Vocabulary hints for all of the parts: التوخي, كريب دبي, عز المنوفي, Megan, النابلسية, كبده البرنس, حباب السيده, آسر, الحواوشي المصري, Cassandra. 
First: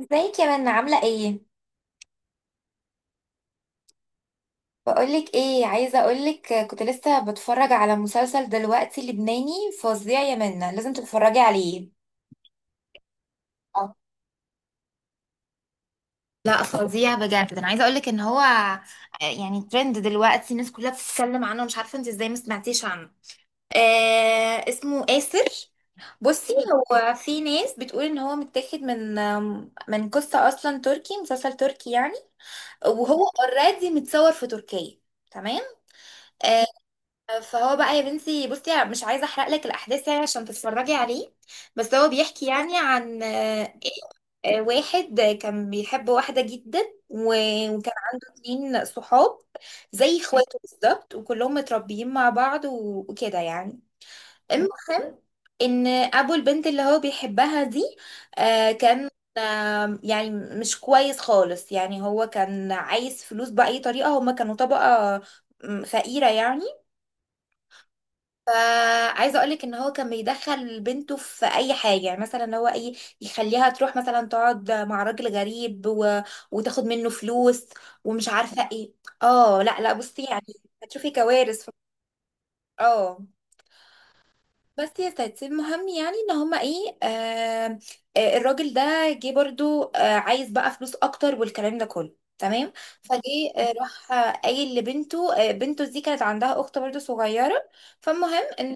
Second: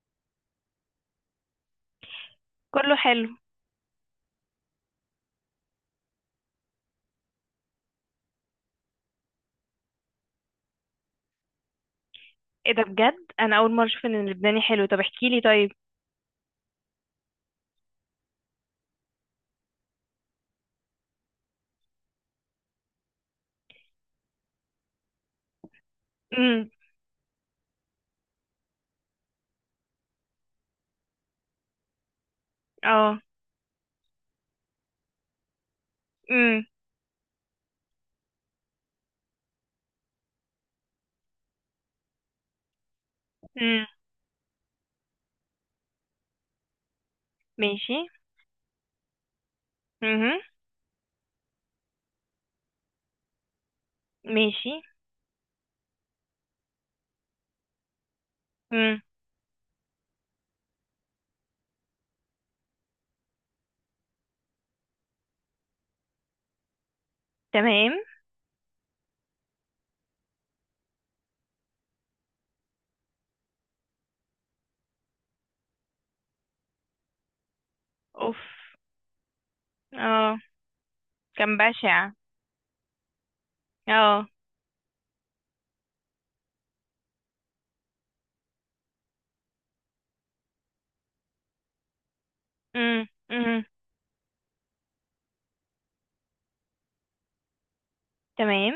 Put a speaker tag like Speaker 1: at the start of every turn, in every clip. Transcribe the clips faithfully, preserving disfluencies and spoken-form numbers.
Speaker 1: ازيك يا منى، عاملة ايه؟
Speaker 2: كله حلو.
Speaker 1: بقولك ايه، عايزة اقولك كنت لسه بتفرج على مسلسل دلوقتي لبناني فظيع يا منى، لازم تتفرجي عليه.
Speaker 2: ايه ده؟ بجد انا اول مره
Speaker 1: آه.
Speaker 2: اشوف ان اللبناني حلو. طب احكي لي طيب.
Speaker 1: لا فظيع بجد، ده انا عايزه اقول لك ان هو آه، يعني ترند دلوقتي، الناس كلها بتتكلم عنه، مش عارفه انت ازاي ما سمعتيش عنه. آه، اسمه آسر. بصي،
Speaker 2: امم.
Speaker 1: هو في ناس بتقول ان هو متاخد من آم، من قصه، اصلا تركي، مسلسل تركي يعني.
Speaker 2: اه.
Speaker 1: وهو اوريدي متصور في تركيا. تمام.
Speaker 2: امم.
Speaker 1: آه، فهو بقى يا بنتي، بصي مش عايزه احرق لك الاحداث يعني عشان تتفرجي عليه. بس هو بيحكي يعني عن آه،
Speaker 2: امم.
Speaker 1: آه، واحد كان بيحب واحده جدا. و- وكان
Speaker 2: ماشي.
Speaker 1: عنده اتنين صحاب زي
Speaker 2: امم.
Speaker 1: اخواته بالظبط، وكلهم متربيين مع بعض، و- وكده يعني.
Speaker 2: ماشي.
Speaker 1: المهم ان ابو البنت اللي هو بيحبها دي، آه،
Speaker 2: امم.
Speaker 1: كان آه، يعني مش كويس خالص يعني. هو كان عايز فلوس بأي طريقة، هما كانوا طبقة م، فقيرة يعني.
Speaker 2: تمام.
Speaker 1: فعايزه اقولك ان هو كان بيدخل بنته في اي حاجه، يعني مثلا هو ايه، يخليها تروح مثلا تقعد مع راجل غريب و... وتاخد منه فلوس، ومش
Speaker 2: اوف.
Speaker 1: عارفه ايه. اه، لا لا بصي
Speaker 2: اه.
Speaker 1: يعني، هتشوفي
Speaker 2: كان
Speaker 1: كوارث في-
Speaker 2: بشع.
Speaker 1: اه.
Speaker 2: اه.
Speaker 1: بس يا ستي المهم يعني ان هما ايه، آه آه، الراجل ده جه برضو آه، عايز بقى فلوس اكتر والكلام ده كله، تمام.
Speaker 2: امم.
Speaker 1: فجه
Speaker 2: امم.
Speaker 1: آه، راح آه، قايل لبنته. آه، بنته دي كانت عندها اخت برضو صغيره. فالمهم
Speaker 2: تمام.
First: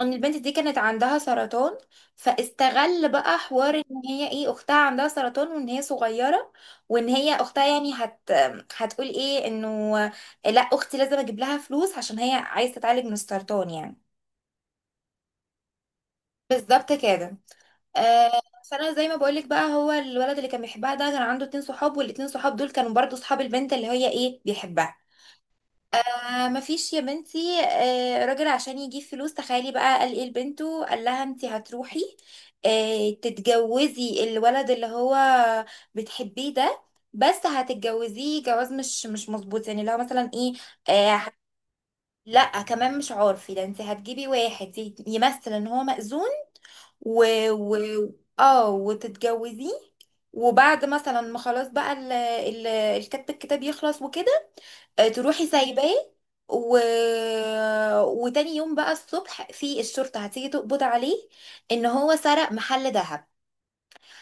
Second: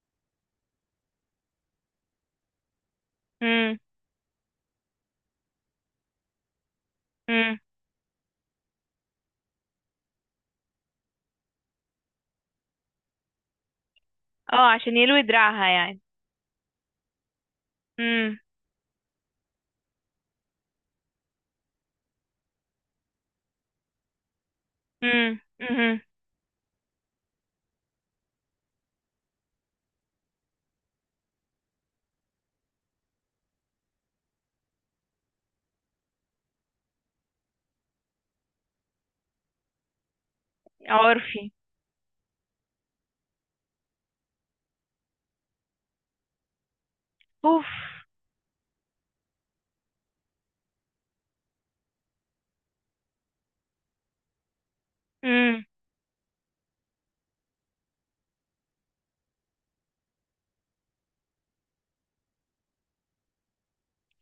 Speaker 1: ان البنت دي كانت عندها سرطان، فاستغل بقى حوار
Speaker 2: امم.
Speaker 1: ان هي ايه، اختها عندها سرطان وان هي صغيره، وان هي
Speaker 2: امم.
Speaker 1: اختها يعني هت هتقول ايه، انه لا اختي لازم اجيب لها فلوس عشان هي عايزه تتعالج من السرطان يعني.
Speaker 2: اه، عشان يلوي دراعها يعني.
Speaker 1: بالظبط كده.
Speaker 2: امم.
Speaker 1: آه. فانا زي ما بقولك بقى، هو الولد اللي كان بيحبها ده كان عنده اتنين صحاب، والاتنين صحاب دول كانوا برضو صحاب البنت اللي هي ايه بيحبها.
Speaker 2: امم. امم.
Speaker 1: آه، مفيش يا بنتي آه راجل عشان يجيب فلوس. تخيلي بقى قال ايه لبنته، قال لها انت هتروحي آه تتجوزي الولد اللي هو بتحبيه ده، بس هتتجوزيه جواز مش مش مظبوط يعني، لو مثلا ايه آه ه-
Speaker 2: عرفي.
Speaker 1: لا كمان مش عارفي، ده انت هتجيبي واحد ي- يمثل ان هو مأذون، و,
Speaker 2: اوف.
Speaker 1: و، اه، وتتجوزيه. وبعد مثلا ما خلاص بقى ال ال الكتب، الكتاب يخلص وكده، آه، تروحي
Speaker 2: امم.
Speaker 1: سايباه و... وتاني يوم بقى الصبح في الشرطة هتيجي تقبض عليه ان هو سرق محل ذهب.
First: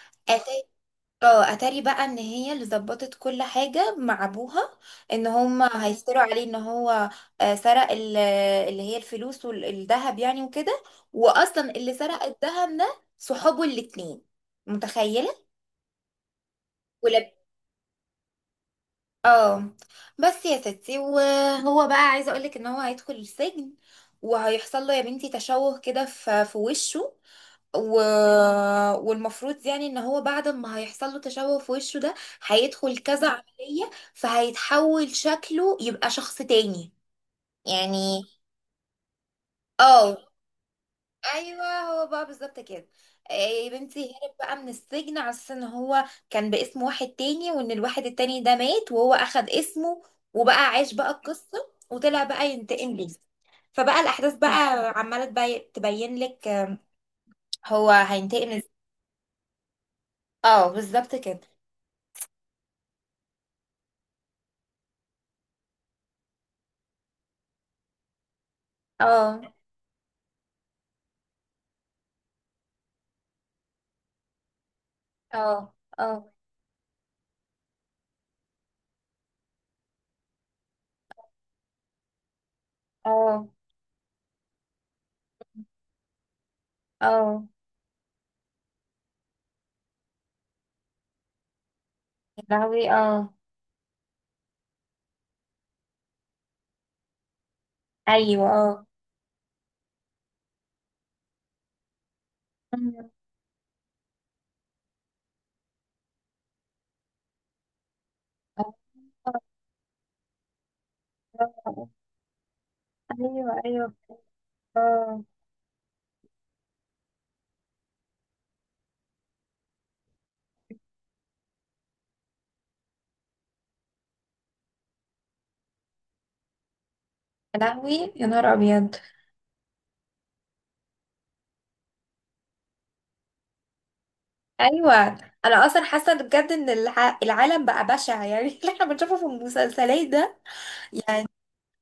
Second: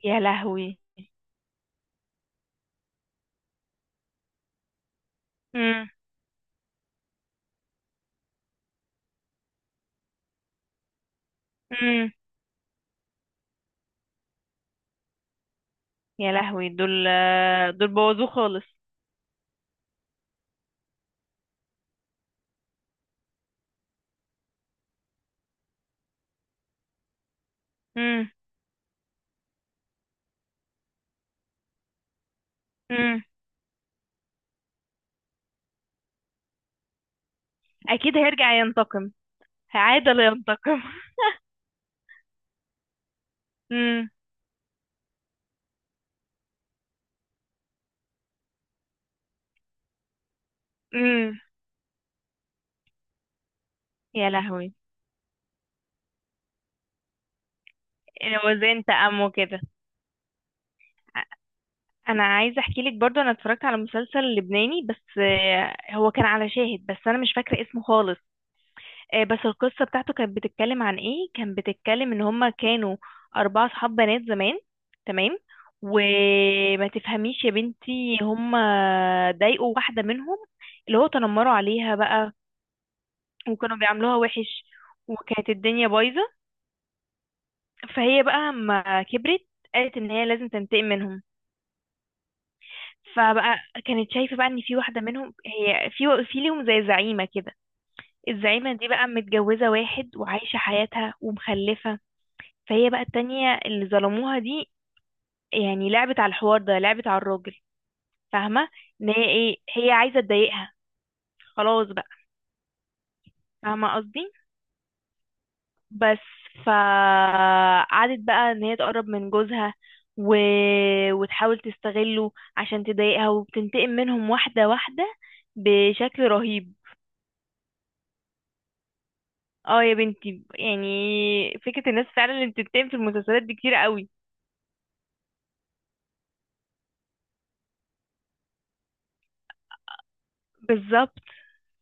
Speaker 2: يا
Speaker 1: أتاري،
Speaker 2: لهوي.
Speaker 1: اه، اتاري بقى ان هي اللي ظبطت كل حاجة مع ابوها، ان هما
Speaker 2: امم.
Speaker 1: هيفتروا عليه ان هو آه، سرق ال- اللي هي الفلوس والذهب يعني وكده، واصلا اللي
Speaker 2: امم.
Speaker 1: سرق الذهب ده صحابه الاتنين. متخيلة؟
Speaker 2: يا لهوي دول. دول بوظوه خالص.
Speaker 1: اه. بس يا ستي، وهو بقى عايزه اقولك ان هو هيدخل السجن، وهيحصل له يا بنتي تشوه كده في في وشه و...
Speaker 2: امم.
Speaker 1: والمفروض يعني ان هو بعد ما هيحصل له تشوه في وشه ده، هيدخل
Speaker 2: امم.
Speaker 1: كذا عمليه فهيتحول شكله يبقى شخص تاني
Speaker 2: اكيد
Speaker 1: يعني.
Speaker 2: هيرجع ينتقم. عادة
Speaker 1: اه
Speaker 2: لا ينتقم.
Speaker 1: ايوه، هو بقى بالظبط كده. إيه يا بنتي،
Speaker 2: امم.
Speaker 1: هرب بقى من السجن على اساس ان هو كان باسم واحد تاني، وان الواحد التاني ده مات وهو اخد اسمه. وبقى عاش بقى
Speaker 2: امم.
Speaker 1: القصه، وطلع بقى ينتقم ليه. فبقى
Speaker 2: يا
Speaker 1: الاحداث بقى
Speaker 2: لهوي.
Speaker 1: عماله تبي- تبين لك آم، هو هينتقم ازاي.
Speaker 2: وزن تأمه كده.
Speaker 1: اه بالظبط كده.
Speaker 2: انا عايزه احكي لك برضو انا اتفرجت على مسلسل لبناني بس آه، هو كان على شاهد بس انا مش فاكره اسمه خالص. آه، بس
Speaker 1: اه.
Speaker 2: القصه بتاعته كانت بتتكلم عن ايه؟ كانت بتتكلم ان هما كانوا اربعه صحاب بنات زمان. تمام.
Speaker 1: اه. اه.
Speaker 2: وما تفهميش يا بنتي هما ضايقوا واحده منهم، اللي هو تنمروا عليها بقى
Speaker 1: اه.
Speaker 2: وكانوا بيعاملوها وحش وكانت الدنيا بايظه.
Speaker 1: اه.
Speaker 2: فهي بقى اما كبرت قالت ان هي لازم تنتقم منهم.
Speaker 1: يا لهوي، اه.
Speaker 2: فبقى كانت شايفه بقى ان في واحده منهم هي في في ليهم زي زعيمه كده.
Speaker 1: ايوه
Speaker 2: الزعيمه
Speaker 1: اه.
Speaker 2: دي بقى متجوزه واحد وعايشه حياتها ومخلفه. فهي بقى
Speaker 1: أمم.
Speaker 2: التانية اللي ظلموها دي، يعني لعبت على الحوار ده، لعبت على الراجل. فاهمه؟
Speaker 1: آه،
Speaker 2: ان هي
Speaker 1: آه،
Speaker 2: ايه هي عايزه تضايقها. خلاص
Speaker 1: آه.
Speaker 2: بقى.
Speaker 1: ايوه
Speaker 2: فاهمه
Speaker 1: ايوه.
Speaker 2: قصدي.
Speaker 1: اه.
Speaker 2: بس. فقعدت بقى ان هي تقرب من جوزها و... وتحاول تستغله عشان تضايقها وبتنتقم منهم واحدة واحدة بشكل رهيب.
Speaker 1: يا لهوي يا نهار ابيض.
Speaker 2: اه يا بنتي يعني فكرة الناس فعلا اللي بتنتقم في المسلسلات دي كتير قوي.
Speaker 1: ايوه، انا اصلا حاسه إن بجد ان الع... العالم بقى بشع يعني اللي احنا بنشوفه في المسلسلات ده
Speaker 2: بالظبط.
Speaker 1: يعني.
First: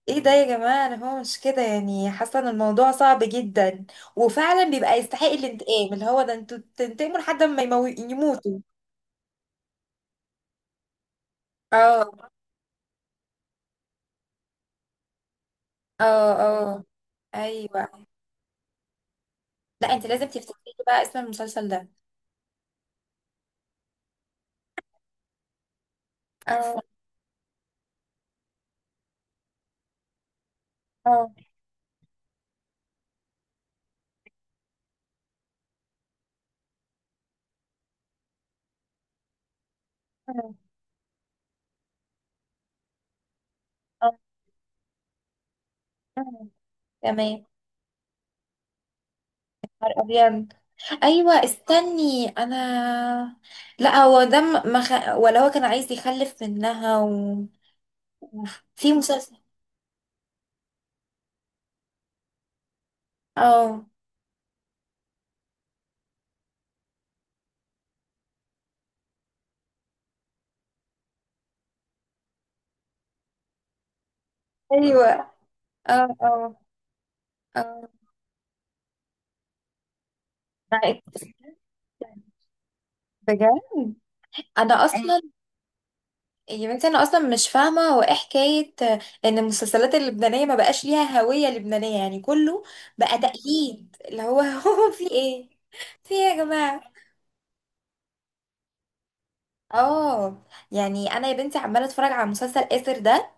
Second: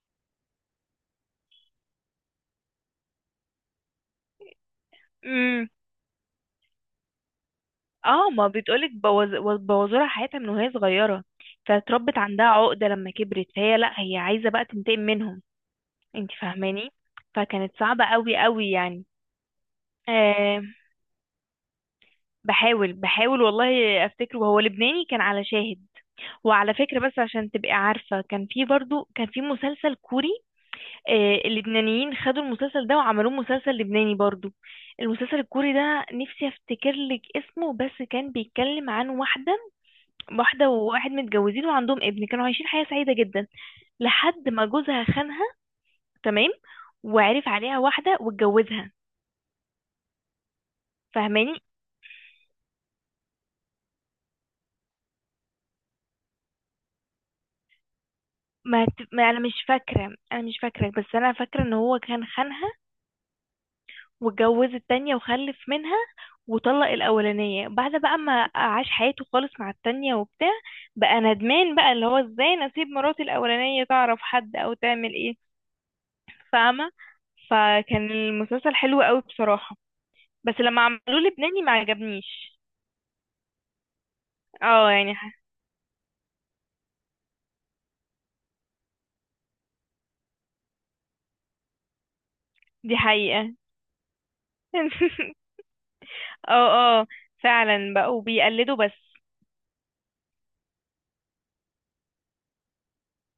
Speaker 1: ايه ده يا جماعه، انا هو مش كده يعني، حاسه ان الموضوع صعب جدا، وفعلا بيبقى يستحق
Speaker 2: امم.
Speaker 1: الانتقام اللي هو ده، انتوا تنتقموا لحد ما يمو...
Speaker 2: اه ما
Speaker 1: يموتوا.
Speaker 2: بتقولك بوظ... بوظولها حياتها من وهي صغيرة.
Speaker 1: اه.
Speaker 2: فاتربت عندها عقدة لما كبرت فهي لا هي عايزة بقى تنتقم منهم.
Speaker 1: اه.
Speaker 2: انت
Speaker 1: اه.
Speaker 2: فاهماني؟ فكانت صعبة
Speaker 1: ايوه.
Speaker 2: قوي قوي يعني.
Speaker 1: لا انت لازم
Speaker 2: آه،
Speaker 1: تفتكري بقى اسم المسلسل ده.
Speaker 2: بحاول بحاول والله افتكره، هو لبناني كان على شاهد. وعلى
Speaker 1: اه.
Speaker 2: فكرة بس عشان تبقي عارفة كان في برضو كان في مسلسل كوري.
Speaker 1: اه.
Speaker 2: آه اللبنانيين خدوا المسلسل ده وعملوه مسلسل لبناني برضو. المسلسل الكوري ده نفسي افتكر لك اسمه بس كان بيتكلم عن واحدة.
Speaker 1: آه،
Speaker 2: واحدة وواحد متجوزين وعندهم ابن كانوا عايشين حياة سعيدة جدا
Speaker 1: آه،
Speaker 2: لحد ما جوزها خانها.
Speaker 1: آه.
Speaker 2: تمام.
Speaker 1: تمام.
Speaker 2: وعرف عليها واحدة واتجوزها.
Speaker 1: ابيض. ايوه،
Speaker 2: فاهماني؟
Speaker 1: استني انا. لا هو ده م- ما خ... ولا هو كان عايز يخلف منها و... أوف.
Speaker 2: ما,
Speaker 1: في
Speaker 2: ت- ما
Speaker 1: مسلسل.
Speaker 2: انا مش فاكرة انا مش فاكرة بس انا فاكرة ان هو كان خانها.
Speaker 1: اه.
Speaker 2: واتجوز التانية وخلف منها. وطلق الأولانية بعد بقى ما عاش حياته خالص مع التانية وبتاع. بقى ندمان بقى اللي هو ازاي انا اسيب مراتي الأولانية تعرف حد أو
Speaker 1: ايوه.
Speaker 2: تعمل ايه.
Speaker 1: اه. اه.
Speaker 2: فاهمة؟
Speaker 1: اه.
Speaker 2: فكان المسلسل حلو قوي بصراحة، بس لما عملوه
Speaker 1: معاك.
Speaker 2: لبناني ما عجبنيش.
Speaker 1: بجد. انا أيوة.
Speaker 2: اه، يعني
Speaker 1: اصلا
Speaker 2: ح-
Speaker 1: يا بنتي، انا اصلا مش فاهمه هو ايه حكايه ان المسلسلات اللبنانيه ما بقاش ليها هويه لبنانيه يعني، كله
Speaker 2: دي
Speaker 1: بقى
Speaker 2: حقيقة.
Speaker 1: تقليد اللي هو هو في ايه، في ايه يا جماعه؟
Speaker 2: اه اه فعلا بقوا بيقلدوا بس.
Speaker 1: اه. يعني انا يا بنتي عماله اتفرج على مسلسل اسر ده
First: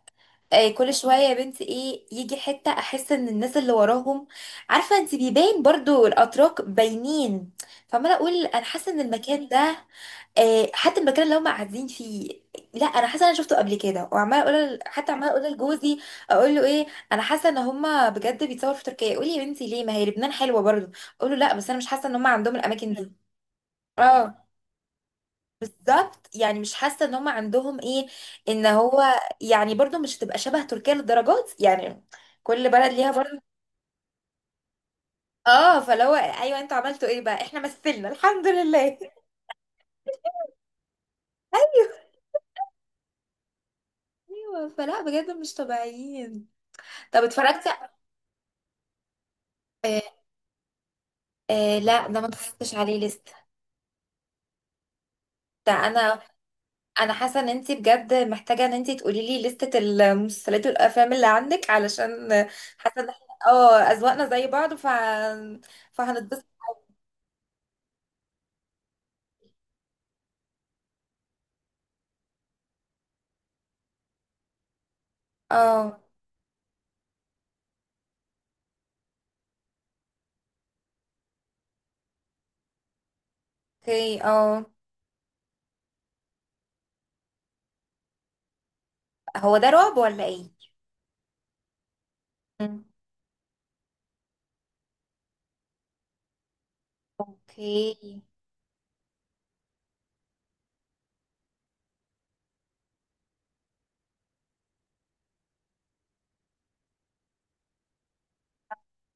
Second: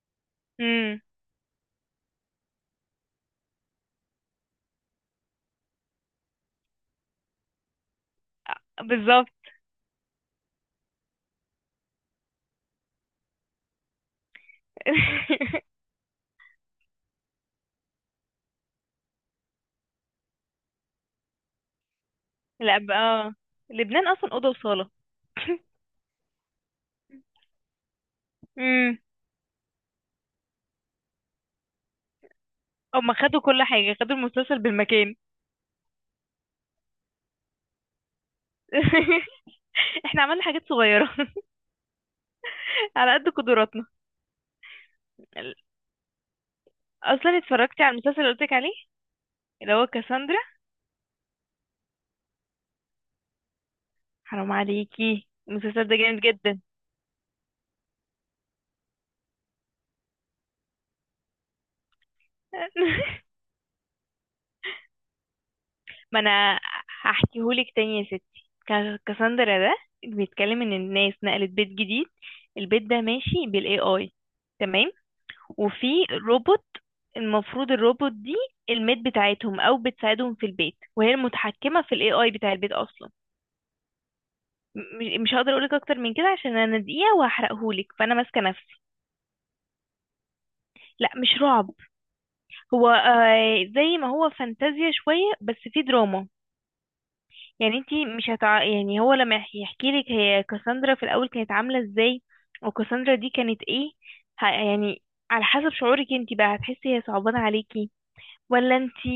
Speaker 1: آه، كل
Speaker 2: امم.
Speaker 1: شويه يا بنتي ايه، يجي حته احس ان الناس اللي وراهم، عارفه انت، بيبان برضو الاتراك باينين. فعماله اقول انا حاسه ان
Speaker 2: بالظبط.
Speaker 1: المكان ده آه، حتى المكان اللي هم قاعدين فيه، لا انا حاسه انا شفته قبل كده. وعماله اقول، حتى عماله اقول لجوزي، اقول له ايه، انا حاسه ان هم بجد بيتصوروا في تركيا، يقول لي يا بنتي ليه، ما هي لبنان حلوه برضو. اقول له لا، بس انا مش حاسه ان هم عندهم
Speaker 2: لا
Speaker 1: الاماكن
Speaker 2: بقى
Speaker 1: دي.
Speaker 2: اه لبنان اصلا
Speaker 1: اه
Speaker 2: اوضه وصاله.
Speaker 1: بالظبط. يعني مش حاسه ان هم عندهم ايه، ان
Speaker 2: مم.
Speaker 1: هو يعني برضو مش تبقى شبه تركيا للدرجات يعني، كل بلد ليها
Speaker 2: هما
Speaker 1: برضو.
Speaker 2: خدوا كل حاجة خدوا المسلسل بالمكان.
Speaker 1: اه، فلو ايوه، انتوا عملتوا ايه بقى، احنا مثلنا الحمد لله
Speaker 2: احنا عملنا حاجات صغيرة على قد قدراتنا.
Speaker 1: ايوه. فلا بجد مش طبيعيين. طب
Speaker 2: اصلا
Speaker 1: اتفرجتي؟
Speaker 2: اتفرجتي على المسلسل اللي قلتلك عليه اللي هو
Speaker 1: آه
Speaker 2: كاساندرا؟
Speaker 1: آه، لا ده ما اتفرجتش عليه لسه.
Speaker 2: حرام عليكي
Speaker 1: ده
Speaker 2: المسلسل ده
Speaker 1: انا
Speaker 2: جامد جدا.
Speaker 1: انا حاسه ان انت بجد محتاجه ان انت تقولي لي لسته المسلسلات والافلام اللي عندك، علشان حاسه ان احنا اه اذواقنا زي بعض، ف
Speaker 2: ما
Speaker 1: فهنتبسط.
Speaker 2: انا هحكيهولك تاني يا ستي. كا- كاساندرا ده بيتكلم ان الناس نقلت بيت جديد. البيت ده ماشي بالاي اي. تمام. وفي
Speaker 1: اه.
Speaker 2: روبوت. المفروض الروبوت دي الميت بتاعتهم او بتساعدهم في البيت وهي المتحكمة في الاي اي بتاع البيت اصلا.
Speaker 1: اوكي اه.
Speaker 2: م- مش هقدر اقولك اكتر من كده عشان انا دقيقة وهحرقهولك فانا ماسكة نفسي.
Speaker 1: هو ده رعب ولا ايه؟
Speaker 2: لا مش رعب.
Speaker 1: مم.
Speaker 2: هو آه زي ما هو فانتازيا شوية بس في دراما. يعني انتي
Speaker 1: اوكي.
Speaker 2: مش هتع... يعني هو لما يحكي لك هي كاساندرا في الاول كانت عاملة ازاي وكاساندرا دي كانت ايه ه... يعني على حسب شعورك انتي بقى هتحسي هي صعبانة عليكي ولا انتي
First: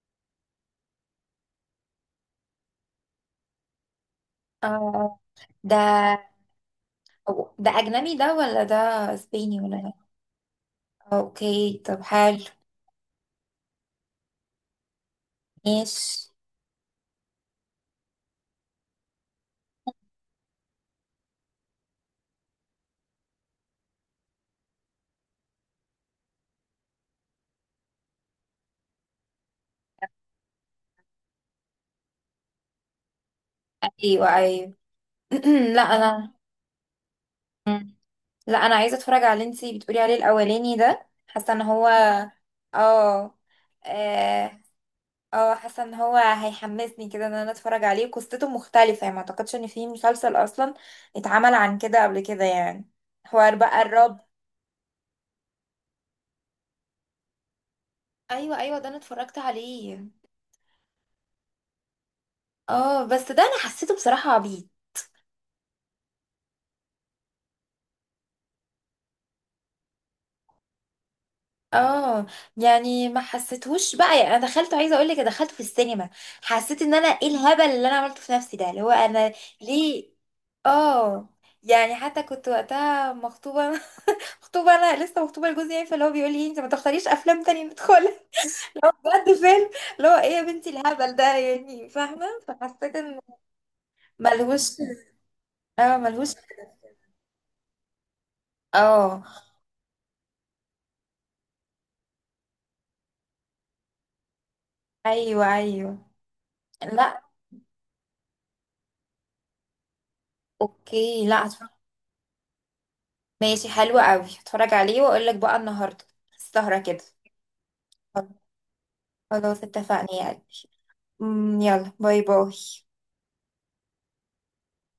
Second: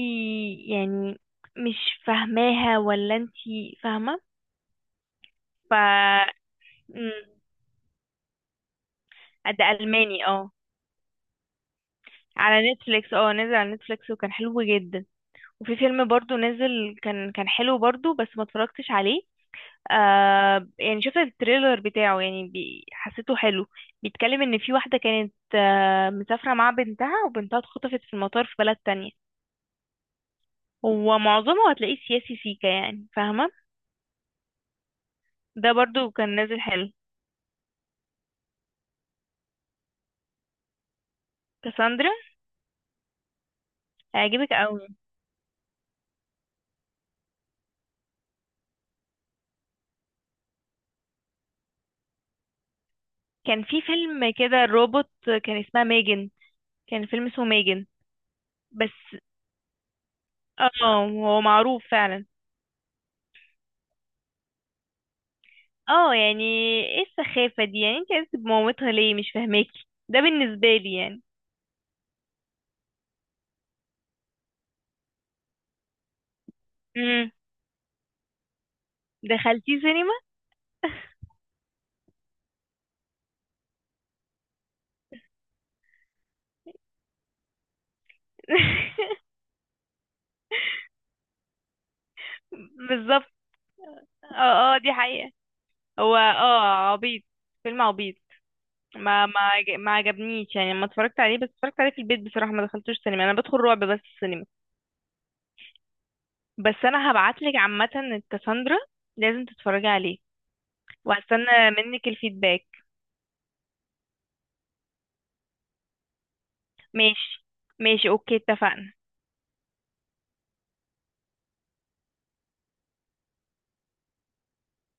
Speaker 2: يعني مش فاهماها ولا انتي فاهمة.
Speaker 1: اه. آه.
Speaker 2: ف
Speaker 1: ده
Speaker 2: مم.
Speaker 1: أو- ده اجنبي ده، ولا ده اسباني
Speaker 2: ده
Speaker 1: ولا ايه؟
Speaker 2: ألماني اه.
Speaker 1: اوكي طب حلو.
Speaker 2: على نتفليكس اه نزل على نتفليكس وكان حلو جدا. وفي فيلم
Speaker 1: ماشي.
Speaker 2: برضو نزل كان كان حلو برضو بس ما اتفرجتش عليه. آه يعني شفت التريلر بتاعه يعني بي حسيته حلو. بيتكلم ان في واحدة كانت آه مسافرة مع بنتها وبنتها اتخطفت في المطار في بلد تانية. هو معظمه هتلاقيه سياسي سيكا يعني فاهمة.
Speaker 1: ايوه ايوه.
Speaker 2: ده
Speaker 1: لا
Speaker 2: برضو كان
Speaker 1: انا.
Speaker 2: نازل حلو.
Speaker 1: مم. لا انا عايزه اتفرج على اللي انتي بتقولي عليه الاولاني ده، حاسه ان هو،
Speaker 2: كاساندرا
Speaker 1: اه.
Speaker 2: هيعجبك
Speaker 1: اه.
Speaker 2: قوي.
Speaker 1: آه، حاسه ان هو هيحمسني كده ان انا اتفرج عليه، قصته مختلفه يعني، ما اعتقدش ان في مسلسل اصلا اتعمل عن كده قبل كده يعني. حوار
Speaker 2: كان في
Speaker 1: بقى الرعب.
Speaker 2: فيلم كده روبوت، كان اسمها ميجن، كان فيلم اسمه ميجن.
Speaker 1: ايوه ايوه، ده انا
Speaker 2: بس.
Speaker 1: اتفرجت عليه.
Speaker 2: اه. هو معروف فعلا.
Speaker 1: اه بس ده انا حسيته بصراحه عبيط.
Speaker 2: اه يعني ايه السخافة دي؟ يعني انت عايزة بمامتها ليه؟ مش فاهماكي ده بالنسبة لي يعني.
Speaker 1: اه يعني، ما حسيتهوش بقى يعني. انا دخلت، عايزه اقول لك، دخلت في السينما، حسيت ان انا ايه
Speaker 2: امم.
Speaker 1: الهبل اللي انا عملته في نفسي ده، اللي هو انا
Speaker 2: دخلتي
Speaker 1: ليه.
Speaker 2: سينما؟
Speaker 1: اه، يعني حتى كنت وقتها مخطوبه مخطوبه انا لسه مخطوبه لجوزي يعني، فاللي هو بيقول لي انت ما تختاريش افلام تانية ندخلها. بجد فيلم اللي هو ايه يا بنتي الهبل ده يعني، فاهمه. فحسيت ان
Speaker 2: بالظبط. اه
Speaker 1: ملهوش.
Speaker 2: اه دي حقيقة.
Speaker 1: اه
Speaker 2: هو
Speaker 1: ملهوش.
Speaker 2: اه عبيط، فيلم عبيط.
Speaker 1: اه.
Speaker 2: ما ما عج- ما عجبنيش يعني لما اتفرجت عليه، بس اتفرجت عليه في البيت بصراحة، ما دخلتوش سينما، انا بدخل رعب بس السينما.
Speaker 1: ايوه ايوه.
Speaker 2: بس انا
Speaker 1: لا.
Speaker 2: هبعتلك عامة الكاساندرا. لازم تتفرجي عليه.
Speaker 1: اوكي، لا
Speaker 2: وهستنى
Speaker 1: هتفرج.
Speaker 2: منك الفيدباك.
Speaker 1: ماشي حلو قوي، هتفرج عليه واقول لك بقى النهارده السهرة كده.
Speaker 2: ماشي ماشي اوكي اتفقنا.
Speaker 1: خلاص اتفقنا يعني. أمم، يلا، باي باي.